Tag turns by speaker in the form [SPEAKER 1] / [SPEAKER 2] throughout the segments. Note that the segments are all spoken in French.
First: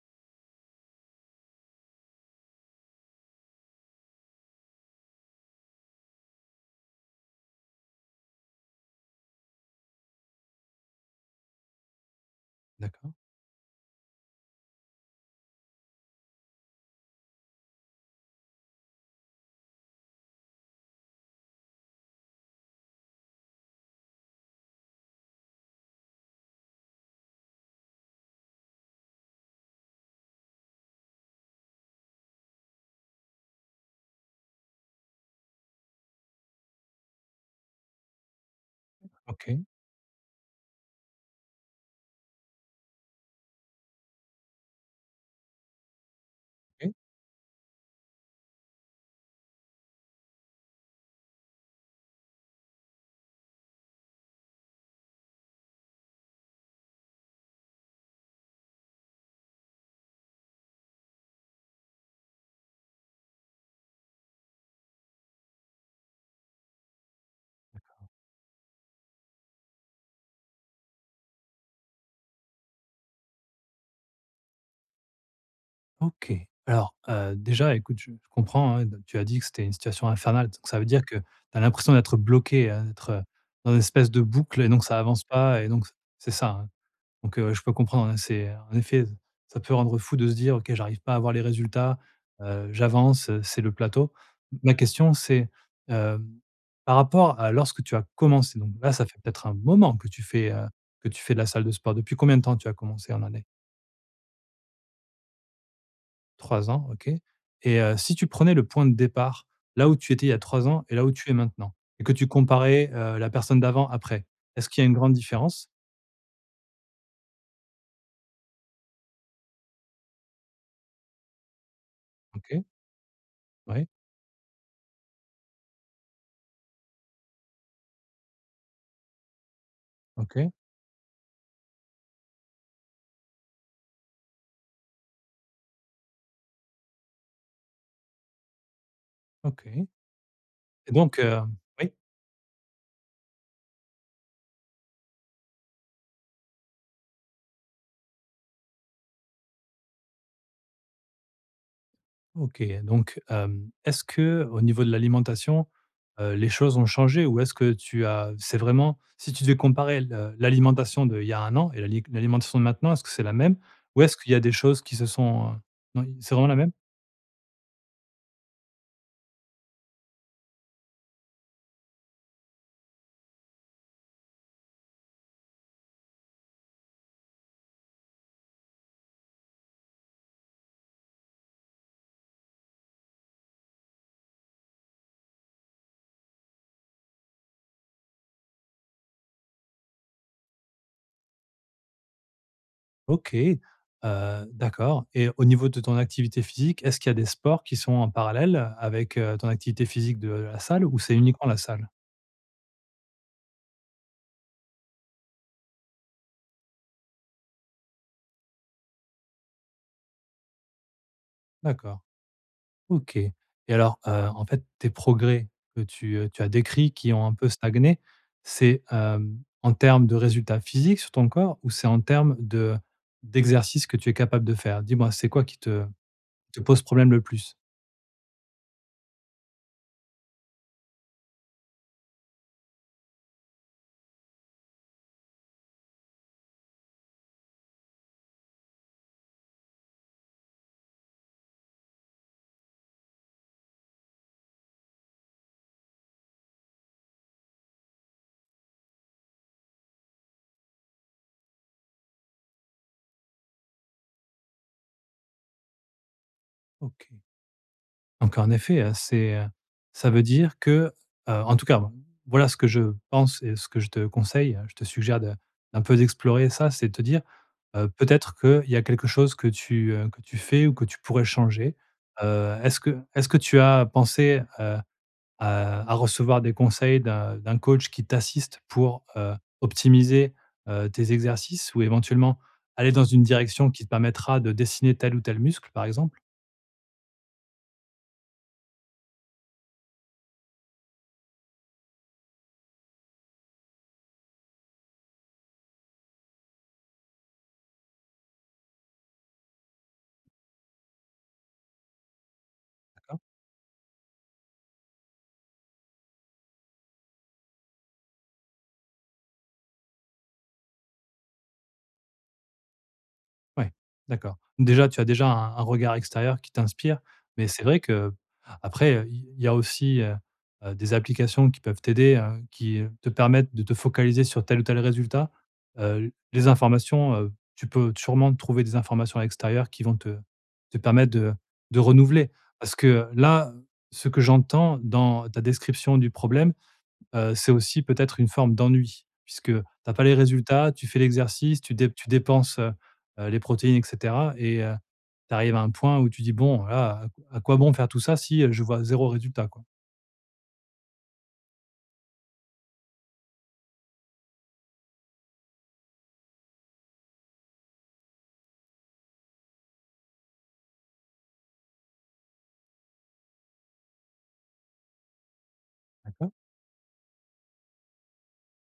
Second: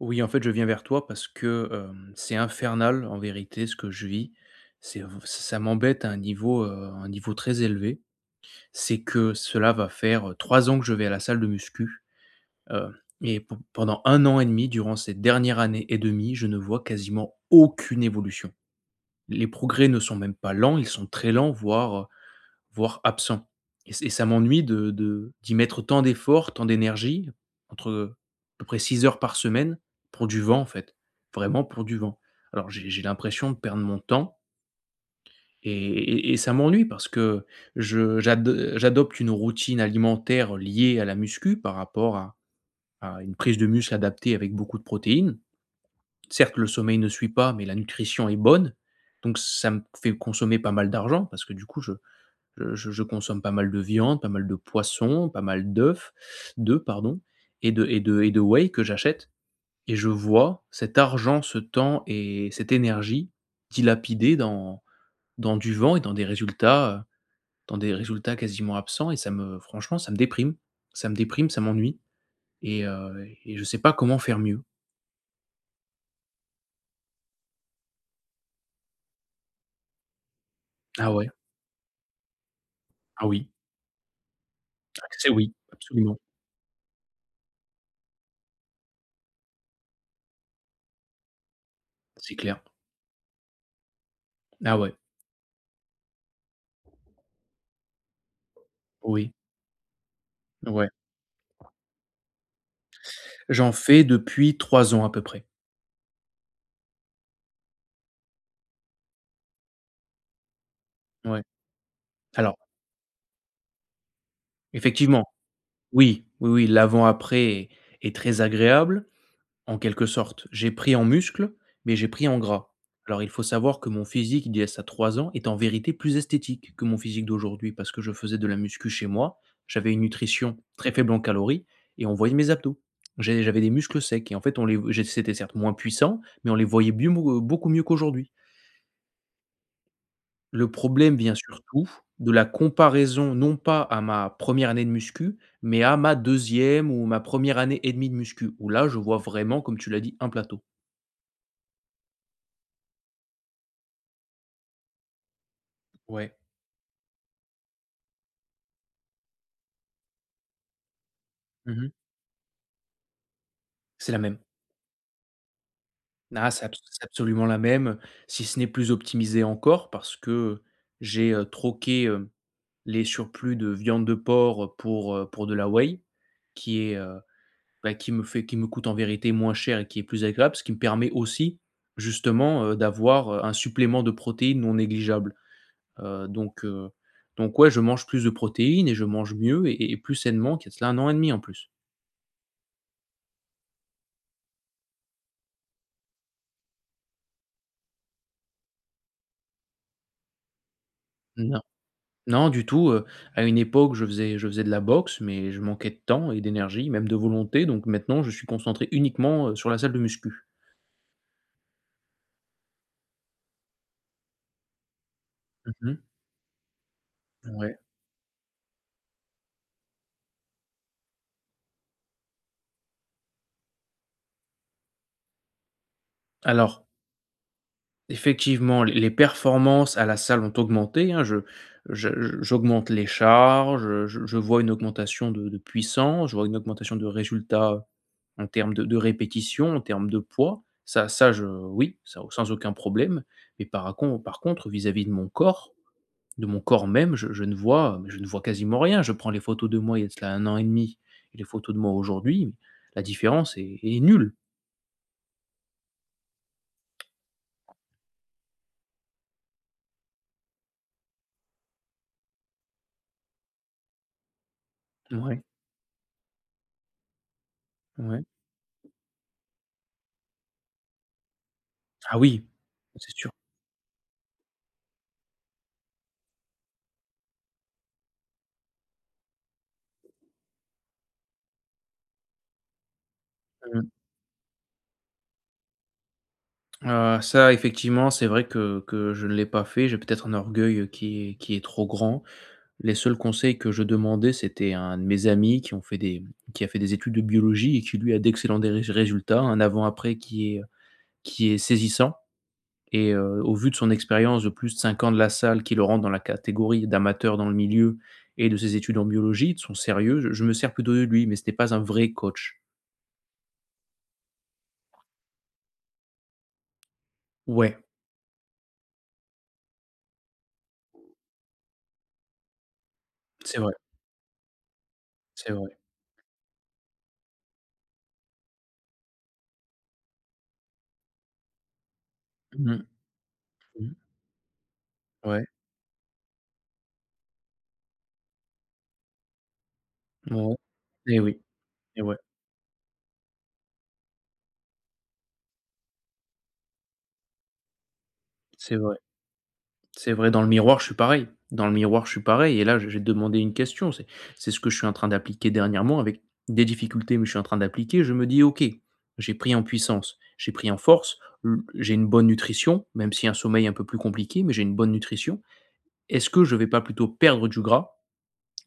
[SPEAKER 1] Oui, en fait, je viens vers toi parce que, c'est infernal en vérité ce que je vis. C'est ça m'embête à un niveau très élevé. C'est que cela va faire, 3 ans que je vais à la salle de muscu, heu
[SPEAKER 2] D'accord.
[SPEAKER 1] et pendant un an et demi, durant cette dernière année et 1, je ne vois quasiment aucune évolution. Les progrès ne sont même pas lents, ils sont très lents, voire absent et c et ça m'ennuie de d'y mettre tant d'efforts, tant d'énergie entre, à peu près 6 heures par semaine pour du vent, en fait, vraiment pour du vent. Alors j'ai l'impression de perdre mon temps et ça m'ennuie parce que je j'ad j'adopte une
[SPEAKER 2] OK,
[SPEAKER 1] routine alimentaire liée à la muscu par rapport à une prise de muscle adaptée avec beaucoup de protéines. Certes, le
[SPEAKER 2] OK,
[SPEAKER 1] sommeil ne suit pas, mais la nutrition est bonne, donc ça me fait consommer pas mal d'argent parce que du coup je consomme pas mal de viande, pas mal de poisson, pas mal d'œufs pardon et de whey que j'achète et je vois cet argent, ce temps et cette énergie dilapidés dans du vent et dans des résultats quasiment absents et ça me franchement, ça me déprime. Ça me déprime, ça m'ennuie et je sais pas comment faire mieux.
[SPEAKER 2] OK. Alors, déjà, écoute, je comprends, hein, tu as dit que c'était une situation infernale, donc ça veut dire
[SPEAKER 1] Ah
[SPEAKER 2] que tu
[SPEAKER 1] ouais,
[SPEAKER 2] as l'impression d'être bloqué, hein,
[SPEAKER 1] ah oui,
[SPEAKER 2] dans une espèce de boucle et donc ça
[SPEAKER 1] ah
[SPEAKER 2] avance
[SPEAKER 1] c'est oui,
[SPEAKER 2] pas et donc
[SPEAKER 1] absolument,
[SPEAKER 2] c'est ça, hein? Donc, je peux comprendre, hein, c'est en effet, ça peut rendre fou de se dire: «OK, j'arrive pas à avoir les résultats,
[SPEAKER 1] c'est clair.
[SPEAKER 2] j'avance, c'est le plateau». Ma
[SPEAKER 1] Ah ouais,
[SPEAKER 2] question, c'est, hem, par rapport à lorsque tu as commencé, donc là, ça fait
[SPEAKER 1] oui,
[SPEAKER 2] peut-être un moment que tu fais, heu,
[SPEAKER 1] ouais.
[SPEAKER 2] que tu fais de la salle de sport. Depuis combien de temps tu as commencé en année?
[SPEAKER 1] J'en fais depuis 3 ans à peu près.
[SPEAKER 2] 3 ans, OK. Et si tu prenais le point de départ, là où tu étais il y a 3 ans et là où tu es
[SPEAKER 1] Ouais.
[SPEAKER 2] maintenant, et que tu
[SPEAKER 1] Alors,
[SPEAKER 2] comparais, la personne d'avant, après, est-ce qu'il y a une grande
[SPEAKER 1] effectivement.
[SPEAKER 2] différence?
[SPEAKER 1] Oui, oui, oui, l'avant-après est très agréable, en quelque sorte. J'ai pris en muscle, mais j'ai pris en
[SPEAKER 2] OK,
[SPEAKER 1] gras. Alors il faut savoir
[SPEAKER 2] oui,
[SPEAKER 1] que mon physique d'il y a ça 3 ans est en vérité plus esthétique que mon physique d'aujourd'hui parce que je faisais de la muscu chez moi, j'avais une
[SPEAKER 2] OK,
[SPEAKER 1] nutrition très faible en calories et on voyait mes abdos. J'avais des muscles secs et en fait on les j'ai c'était certes moins puissant, mais on les voyait bieux beaucoup mieux qu'aujourd'hui.
[SPEAKER 2] OK.
[SPEAKER 1] Le
[SPEAKER 2] Et
[SPEAKER 1] problème
[SPEAKER 2] donc
[SPEAKER 1] vient surtout
[SPEAKER 2] oui,
[SPEAKER 1] de la comparaison, non pas à ma première année de muscu, mais à ma deuxième ou ma première année et demie de muscu, où là, je vois vraiment, comme tu l'as dit, un plateau.
[SPEAKER 2] OK, donc est-ce que au niveau de l'alimentation,
[SPEAKER 1] Ouais.
[SPEAKER 2] les choses ont changé, ou est-ce que tu as c'est vraiment, si tu devais comparer le l'alimentation d'il y a un an et
[SPEAKER 1] Mmh mh.
[SPEAKER 2] l'alimentation de maintenant, est-ce que c'est la même ou
[SPEAKER 1] C'est
[SPEAKER 2] est-ce
[SPEAKER 1] la
[SPEAKER 2] qu'il y
[SPEAKER 1] même.
[SPEAKER 2] a des choses qui se sont, non, c'est vraiment
[SPEAKER 1] Ah,
[SPEAKER 2] la
[SPEAKER 1] c'est
[SPEAKER 2] même?
[SPEAKER 1] abs c'est absolument la même, si ce n'est plus optimisé encore parce que, j'ai, troqué, les surplus de viande de porc, pour de la whey qui est, heu bah, qui me coûte en vérité moins cher et qui est plus agréable, ce qui me permet aussi justement, d'avoir, un supplément de protéines non négligeable. Heu, donc heu, donc ouais, je mange plus de protéines et je mange mieux et plus sainement qu'il y a de cela 1 an et demi en plus.
[SPEAKER 2] OK, d'accord. Et au niveau de ton activité physique, est-ce qu'il y a des sports qui sont en parallèle avec, ton activité physique de la salle, ou c'est uniquement la
[SPEAKER 1] Non.
[SPEAKER 2] salle?
[SPEAKER 1] Non du tout, à une époque, je faisais de la boxe, mais je manquais de temps et d'énergie, même de volonté, donc maintenant je suis concentré uniquement, sur la salle de muscu.
[SPEAKER 2] D'accord, OK. Et alors, en fait, tes progrès que
[SPEAKER 1] Mmh.
[SPEAKER 2] tu as décrits, qui ont un peu
[SPEAKER 1] Ouais.
[SPEAKER 2] stagné, c'est, en termes de résultats physiques sur ton corps, ou c'est en termes de d'exercices que tu es capable de faire? Dis-moi, c'est quoi qui te pose
[SPEAKER 1] Alors,
[SPEAKER 2] problème le plus?
[SPEAKER 1] effectivement, les performances à la salle ont augmenté, hein. Je j'augmente les charges, je vois une augmentation de puissance, je vois une augmentation de résultats en termes de répétition, en termes de poids. Ça ça je Oui, ça sans aucun problème. Mais par contre, vis-à-vis de mon corps même, je ne vois quasiment rien. Je prends les photos de moi il y a de cela 1 an et demi et les photos de moi aujourd'hui, la différence est nulle.
[SPEAKER 2] OK. Donc en effet, c'est, ça veut dire que, en tout cas, voilà ce que je pense et ce que je te conseille. Je te suggère de
[SPEAKER 1] Ouais,
[SPEAKER 2] d'un peu d'explorer ça, c'est de te dire,
[SPEAKER 1] ouais.
[SPEAKER 2] peut-être qu'il y a quelque chose que tu fais ou que tu pourrais changer.
[SPEAKER 1] Ah oui,
[SPEAKER 2] Est-ce que
[SPEAKER 1] c'est sûr.
[SPEAKER 2] tu as pensé, à recevoir des conseils d'un coach qui t'assiste pour, optimiser, tes exercices, ou éventuellement aller dans une direction qui te permettra de dessiner tel ou tel muscle, par exemple?
[SPEAKER 1] Ça effectivement, c'est vrai que je ne l'ai pas fait. J'ai peut-être un orgueil, qui est trop grand. Les seuls conseils que je demandais, c'était un de mes amis qui a fait des études de biologie et qui lui a d'excellents des résultats, un avant-après qui est saisissant et au vu de son expérience de plus de 5 ans de la salle qui le rend dans la catégorie d'amateur dans le milieu et de ses études en biologie, de son sérieux, je me sers plutôt de lui, mais c'était pas un vrai coach.
[SPEAKER 2] Ouais, d'accord. Déjà, tu as déjà un regard extérieur qui t'inspire, mais c'est
[SPEAKER 1] Ouais,
[SPEAKER 2] vrai qu'après, il y a aussi, des applications qui peuvent t'aider, qui, te permettent
[SPEAKER 1] c'est
[SPEAKER 2] de te
[SPEAKER 1] vrai,
[SPEAKER 2] focaliser sur tel ou tel résultat.
[SPEAKER 1] c'est vrai.
[SPEAKER 2] Les informations, tu peux sûrement trouver des informations à l'extérieur qui vont te permettre de renouveler.
[SPEAKER 1] Mmh
[SPEAKER 2] Parce
[SPEAKER 1] mh.
[SPEAKER 2] que là,
[SPEAKER 1] Mmh.
[SPEAKER 2] ce que j'entends dans ta
[SPEAKER 1] Ouais,
[SPEAKER 2] description du problème, c'est aussi peut-être une forme d'ennui puisque tu as pas les
[SPEAKER 1] ouais,
[SPEAKER 2] résultats, tu fais
[SPEAKER 1] et oui,
[SPEAKER 2] l'exercice,
[SPEAKER 1] et
[SPEAKER 2] tu
[SPEAKER 1] ouais.
[SPEAKER 2] dépenses, les protéines, et cetera. Et tu arrives à un point où tu dis: «Bon là, à quoi bon faire tout ça si, je
[SPEAKER 1] C'est
[SPEAKER 2] vois
[SPEAKER 1] vrai,
[SPEAKER 2] zéro résultat, quoi».
[SPEAKER 1] c'est vrai. Dans le miroir, je suis pareil. Dans le miroir, je suis pareil. Et là, j'ai demandé une question. C'est ce que je suis en train d'appliquer dernièrement avec des difficultés, mais je suis en train d'appliquer. Je me dis, OK, j'ai pris en puissance, j'ai pris en force, j'ai une bonne nutrition, même si un sommeil un peu plus compliqué, mais j'ai une bonne nutrition.
[SPEAKER 2] D'accord.
[SPEAKER 1] Est-ce que je vais pas plutôt perdre du gras,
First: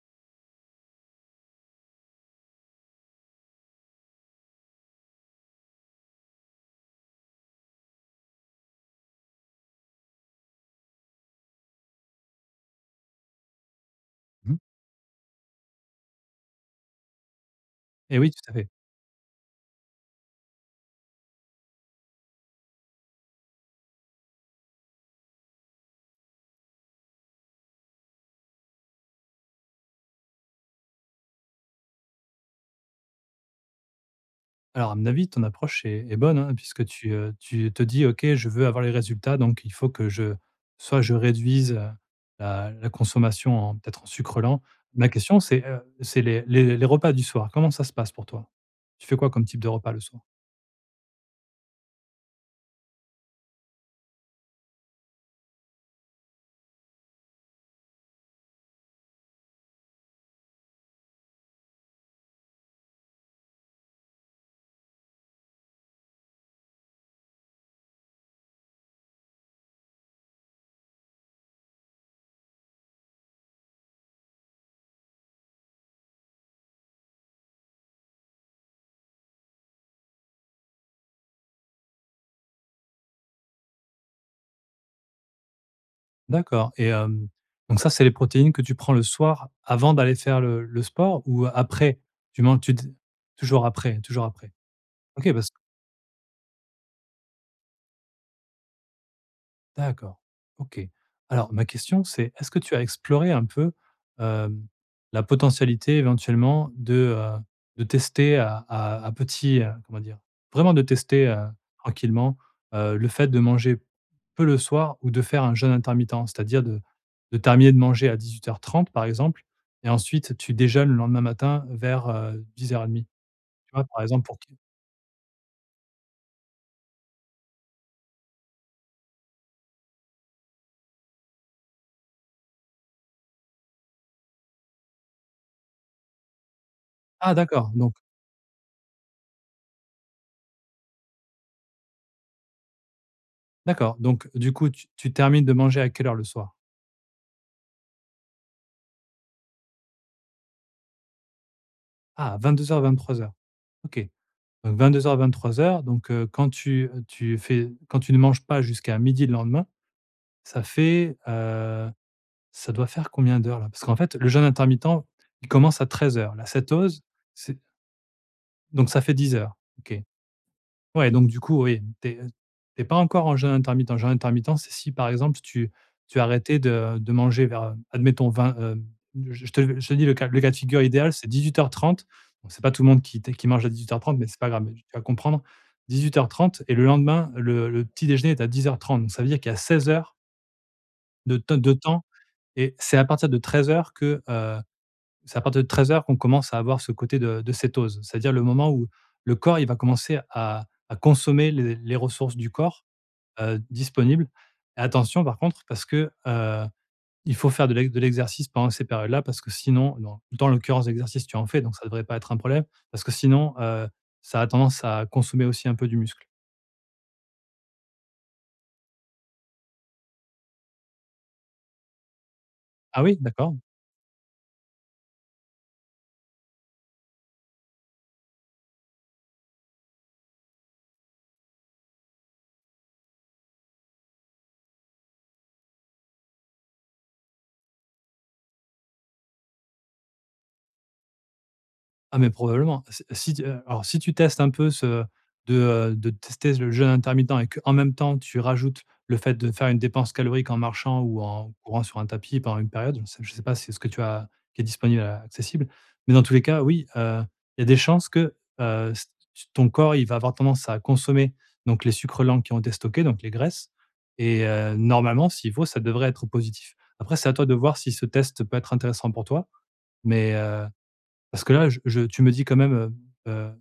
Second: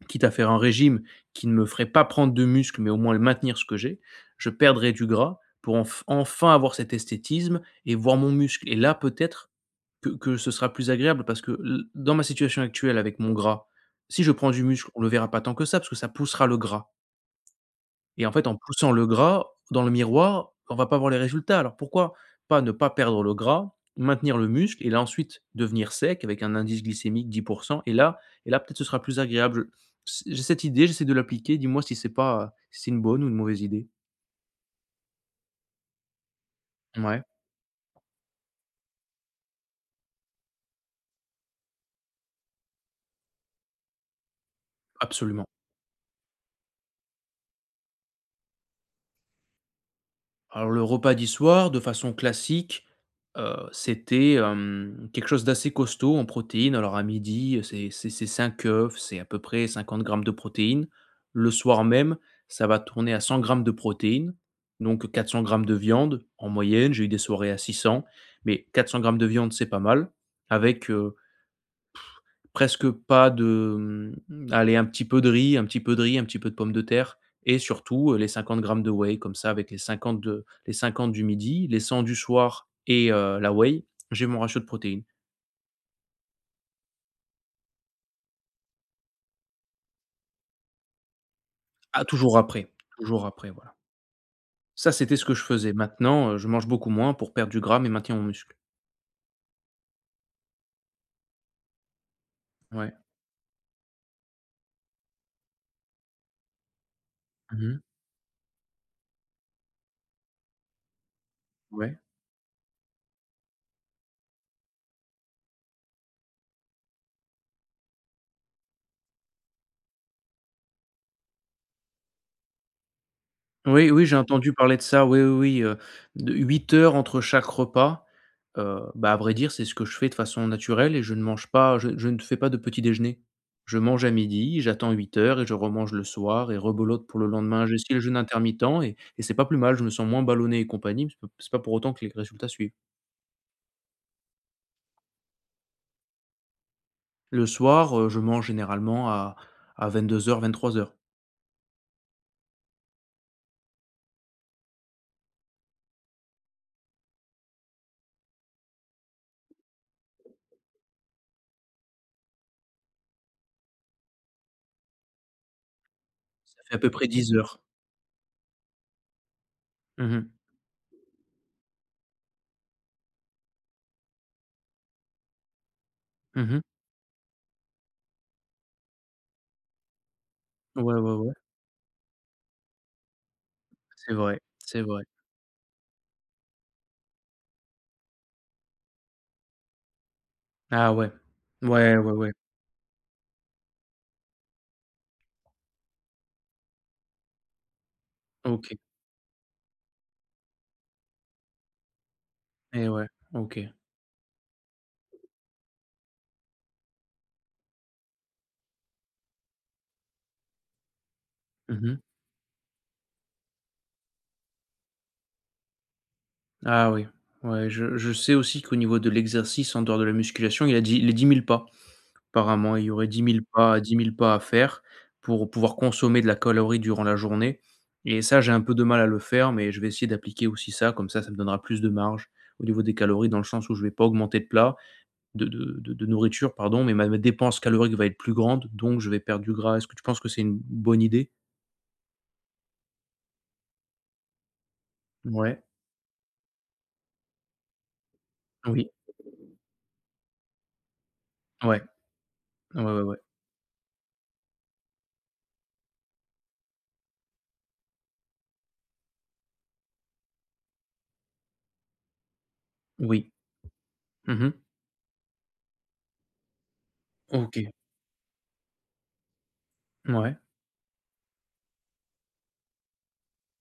[SPEAKER 1] quitte à faire un régime qui ne me ferait pas prendre de muscle, mais au moins le maintenir ce que j'ai. Je perdrai du gras pour enfin avoir cet esthétisme et voir mon muscle. Et là, peut-être que ce sera plus agréable parce que l dans ma situation actuelle avec mon gras, si je prends
[SPEAKER 2] Mmh.
[SPEAKER 1] du muscle, on le verra pas tant que ça parce que ça poussera le gras
[SPEAKER 2] Et
[SPEAKER 1] et
[SPEAKER 2] oui,
[SPEAKER 1] en fait,
[SPEAKER 2] tout à
[SPEAKER 1] en
[SPEAKER 2] fait.
[SPEAKER 1] poussant le gras dans le miroir, on va pas voir les résultats. Alors pourquoi pas ne pas perdre le gras, maintenir le muscle et là ensuite devenir sec avec un indice glycémique 10 et là et là peut-être ce sera plus agréable. Je j'ai cette idée, j'essaie de l'appliquer, dis-moi si c'est pas, si c'est une bonne ou une mauvaise idée?
[SPEAKER 2] Alors à mon avis, ton approche est bonne, hein, puisque tu,
[SPEAKER 1] Ouais,
[SPEAKER 2] heu, tu te dis: «OK, je veux avoir les résultats, donc il faut que je soit je réduise, la consommation en peut-être en sucre lent». Ma question
[SPEAKER 1] absolument.
[SPEAKER 2] c'est, c'est les repas du soir, comment ça se passe pour toi? Tu fais quoi comme type de repas le soir?
[SPEAKER 1] Alors le repas du soir, de façon classique, c'était, quelque chose d'assez costaud en protéines. Alors à midi, c'est 5 œufs, c'est à peu près 50 grammes de protéines. Le soir même, ça va tourner à 100 grammes de protéines, donc 400 grammes de viande en moyenne. J'ai eu des soirées à 600, mais 400 grammes de viande, c'est pas mal avec, presque pas de allez, un petit peu de riz, un petit peu de riz, un petit peu de pommes de terre et surtout, les 50 grammes de whey comme ça avec les cinquante du midi, les 100 du soir et la whey, j'ai mon ratio de protéines.
[SPEAKER 2] D'accord. Et donc ça, c'est les protéines que tu prends le soir avant d'aller faire le sport, ou après?
[SPEAKER 1] Ah,
[SPEAKER 2] Tu manges tu d
[SPEAKER 1] toujours après,
[SPEAKER 2] Toujours
[SPEAKER 1] voilà.
[SPEAKER 2] après, toujours après?
[SPEAKER 1] Ça, c'était ce
[SPEAKER 2] OK,
[SPEAKER 1] que je
[SPEAKER 2] parce
[SPEAKER 1] faisais. Maintenant, je mange beaucoup moins pour perdre du gras mais maintenir mon muscle.
[SPEAKER 2] d'accord, OK. Alors ma question c'est, est-ce que tu as
[SPEAKER 1] Ouais.
[SPEAKER 2] exploré un peu, hem, la potentialité éventuellement de, heu,
[SPEAKER 1] Mmh.
[SPEAKER 2] de tester à petit, comment dire? Vraiment de tester,
[SPEAKER 1] Ouais.
[SPEAKER 2] tranquillement, le fait de manger peu le soir, ou de faire un jeûne intermittent? C'est-à-dire de terminer de manger à 18:30 par exemple, et ensuite tu déjeunes le lendemain matin vers, 10:30, tu vois?
[SPEAKER 1] Oui,
[SPEAKER 2] Par
[SPEAKER 1] oui, j'ai
[SPEAKER 2] exemple pour
[SPEAKER 1] entendu parler de ça, oui, oui, oui, de 8 heures entre chaque repas, bah, à vrai dire, c'est ce que je fais de façon naturelle et je ne mange pas je ne fais pas de petit déjeuner. Je mange à midi, j'attends 8 heures et je remange le soir et rebolote pour le
[SPEAKER 2] Ah
[SPEAKER 1] lendemain. J'ai essayé le jeûne intermittent et c'est pas plus mal, je me sens moins ballonné et compagnie, mais c'est pas pour autant que les résultats suivent.
[SPEAKER 2] d'accord, donc du coup tu termines de manger à quelle heure le soir?
[SPEAKER 1] Le soir, je mange généralement à 22:00-23:00.
[SPEAKER 2] Ah, vingt-deux vingt-trois heures, vingt-trois heures. OK. Donc vingt-deux vingt-trois heures vingt-trois heures. Donc quand tu ne manges pas jusqu'à midi le lendemain, ça fait, heu, ça doit faire combien d'heures là? Parce qu'en fait, le jeûne intermittent, il commence à 13 heures. La
[SPEAKER 1] Ça fait à peu
[SPEAKER 2] cétose,
[SPEAKER 1] près dix
[SPEAKER 2] c'est
[SPEAKER 1] heures.
[SPEAKER 2] Donc ça fait 10 heures. OK.
[SPEAKER 1] Mhm, mhm.
[SPEAKER 2] Ouais, donc du coup, oui, t'es es pas encore en jeûne intermittent. Jeûne intermittent, c'est si, par exemple, tu arrêtais de manger vers, admettons vingt, je te dis le cas de figure
[SPEAKER 1] Ouais, ouais,
[SPEAKER 2] idéal, c'est
[SPEAKER 1] ouais.
[SPEAKER 2] 18:30. Bon, c'est pas tout le monde qui mange à dix-huit heures
[SPEAKER 1] C'est
[SPEAKER 2] trente, mais c'est
[SPEAKER 1] vrai,
[SPEAKER 2] pas grave, mais
[SPEAKER 1] c'est
[SPEAKER 2] tu vas
[SPEAKER 1] vrai.
[SPEAKER 2] comprendre. 18h30, et le lendemain, le petit déjeuner est à 10h30. Donc ça veut dire qu'il y a 16 heures
[SPEAKER 1] Ah ouais.
[SPEAKER 2] de
[SPEAKER 1] Ouais,
[SPEAKER 2] temps,
[SPEAKER 1] ouais, ouais.
[SPEAKER 2] et c'est à partir de 13 heures que, euh, c'est à partir de treize heures qu'on commence à avoir ce côté de cétose. C'est-à-dire le moment
[SPEAKER 1] OK.
[SPEAKER 2] où le corps, il va commencer à consommer les ressources du corps,
[SPEAKER 1] Et ouais, OK.
[SPEAKER 2] disponibles. Et attention par contre, parce que, il faut faire de l'exercice pendant ces périodes-là, parce que sinon, dans l'occurrence, l'exercice tu en fais, donc ça ne
[SPEAKER 1] Mmh.
[SPEAKER 2] devrait pas être un problème, parce que sinon, ça a tendance à consommer aussi un peu du muscle.
[SPEAKER 1] Ah oui. Ouais, je sais aussi qu'au niveau de l'exercice en dehors de la musculation, il y a dix les 10 000 pas. Apparemment, il y
[SPEAKER 2] Ah
[SPEAKER 1] aurait
[SPEAKER 2] oui?
[SPEAKER 1] dix mille
[SPEAKER 2] D'accord.
[SPEAKER 1] pas dix mille pas à faire pour pouvoir consommer de la calorie durant la journée et ça, j'ai un peu de mal à le faire, mais je vais essayer d'appliquer aussi ça, comme ça me donnera plus de marge au niveau des calories dans le sens où je vais pas augmenter de plats de nourriture, pardon, mais ma dépense calorique va être plus grande, donc je vais perdre du gras. Est-ce que tu penses que c'est une bonne idée?
[SPEAKER 2] Ah mais probablement. Si si tu Alors, si tu testes un peu
[SPEAKER 1] Ouais.
[SPEAKER 2] de tester le jeûne intermittent, et qu'en même temps tu rajoutes
[SPEAKER 1] Oui.
[SPEAKER 2] le fait de faire une dépense calorique en marchant ou en
[SPEAKER 1] Ouais.
[SPEAKER 2] courant sur un tapis pendant une
[SPEAKER 1] Ouais,
[SPEAKER 2] période,
[SPEAKER 1] ouais, ouais.
[SPEAKER 2] je sais pas si c'est ce que tu as qui est disponible, accessible. Mais dans tous les cas, oui, il y a des chances que, s ton corps, il va avoir tendance à consommer donc les sucres lents qui ont été stockés, donc les
[SPEAKER 1] Oui.
[SPEAKER 2] graisses, et
[SPEAKER 1] Mmh.
[SPEAKER 2] normalement, s'il faut, ça devrait être positif. Après, c'est à toi de
[SPEAKER 1] OK.
[SPEAKER 2] voir si ce test peut être intéressant pour toi, mais
[SPEAKER 1] Ouais,
[SPEAKER 2] parce que là, je tu me dis quand même, heu heu,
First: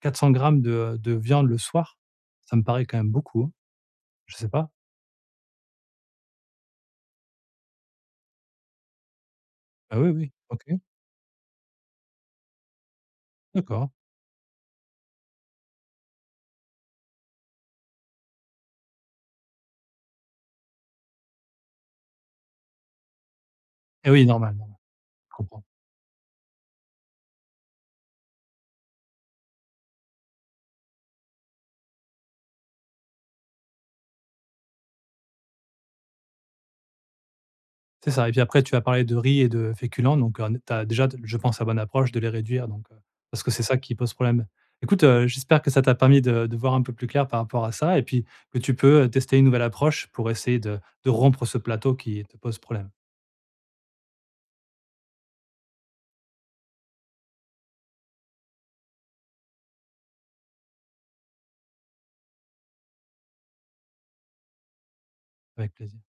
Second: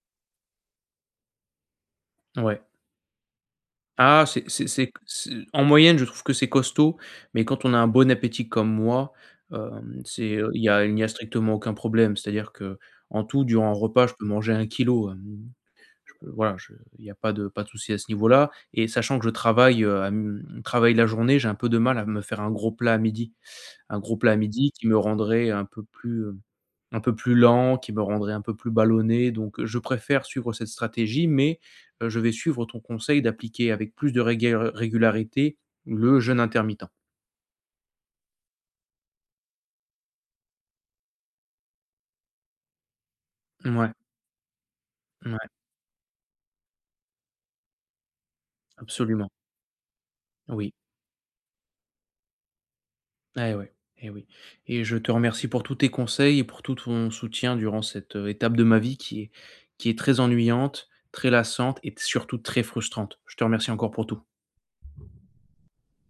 [SPEAKER 2] 400 grammes de viande le soir, ça me
[SPEAKER 1] ouais.
[SPEAKER 2] paraît quand même beaucoup, hein?
[SPEAKER 1] Ah,
[SPEAKER 2] Je
[SPEAKER 1] c'est
[SPEAKER 2] sais
[SPEAKER 1] c'est
[SPEAKER 2] pas?
[SPEAKER 1] c'est c'est en moyenne, je trouve que c'est costaud, mais quand on a un bon appétit comme moi,
[SPEAKER 2] Ah oui, oui,
[SPEAKER 1] c'est, il
[SPEAKER 2] OK,
[SPEAKER 1] y a il n'y a strictement aucun problème. C'est-à-dire que, en tout, durant un
[SPEAKER 2] d'accord.
[SPEAKER 1] repas, je peux manger un kilo. Je peux voilà, je il n'y a pas de souci à ce niveau-là et sachant que je travaille la journée, j'ai un peu de mal à me faire un gros plat à midi. Un
[SPEAKER 2] Et
[SPEAKER 1] gros
[SPEAKER 2] oui,
[SPEAKER 1] plat à
[SPEAKER 2] normal,
[SPEAKER 1] midi
[SPEAKER 2] normal,
[SPEAKER 1] qui me
[SPEAKER 2] je
[SPEAKER 1] rendrait
[SPEAKER 2] comprends.
[SPEAKER 1] un peu plus, un peu plus lent, qui me rendrait un peu plus ballonné, donc je préfère suivre cette stratégie, mais je vais suivre ton conseil d'appliquer avec plus de régué régularité le jeûne intermittent.
[SPEAKER 2] C'est ça. Et puis après, tu as parlé de riz et de féculents, donc tu as déjà, je pense, la bonne approche de les réduire, donc parce que c'est ça
[SPEAKER 1] Ouais,
[SPEAKER 2] qui pose problème. Écoute,
[SPEAKER 1] mouais,
[SPEAKER 2] j'espère que ça t'a permis de voir un peu plus clair par rapport à ça, et puis que tu peux,
[SPEAKER 1] absolument.
[SPEAKER 2] tester une nouvelle approche pour essayer
[SPEAKER 1] Oui,
[SPEAKER 2] de rompre ce plateau qui te pose problème.
[SPEAKER 1] eh ouais, eh oui et je te remercie pour tous tes conseils et pour tout ton soutien durant cette, étape de ma vie qui est très ennuyante, très lassante et surtout très frustrante. Je te remercie encore pour tout.
[SPEAKER 2] Avec plaisir.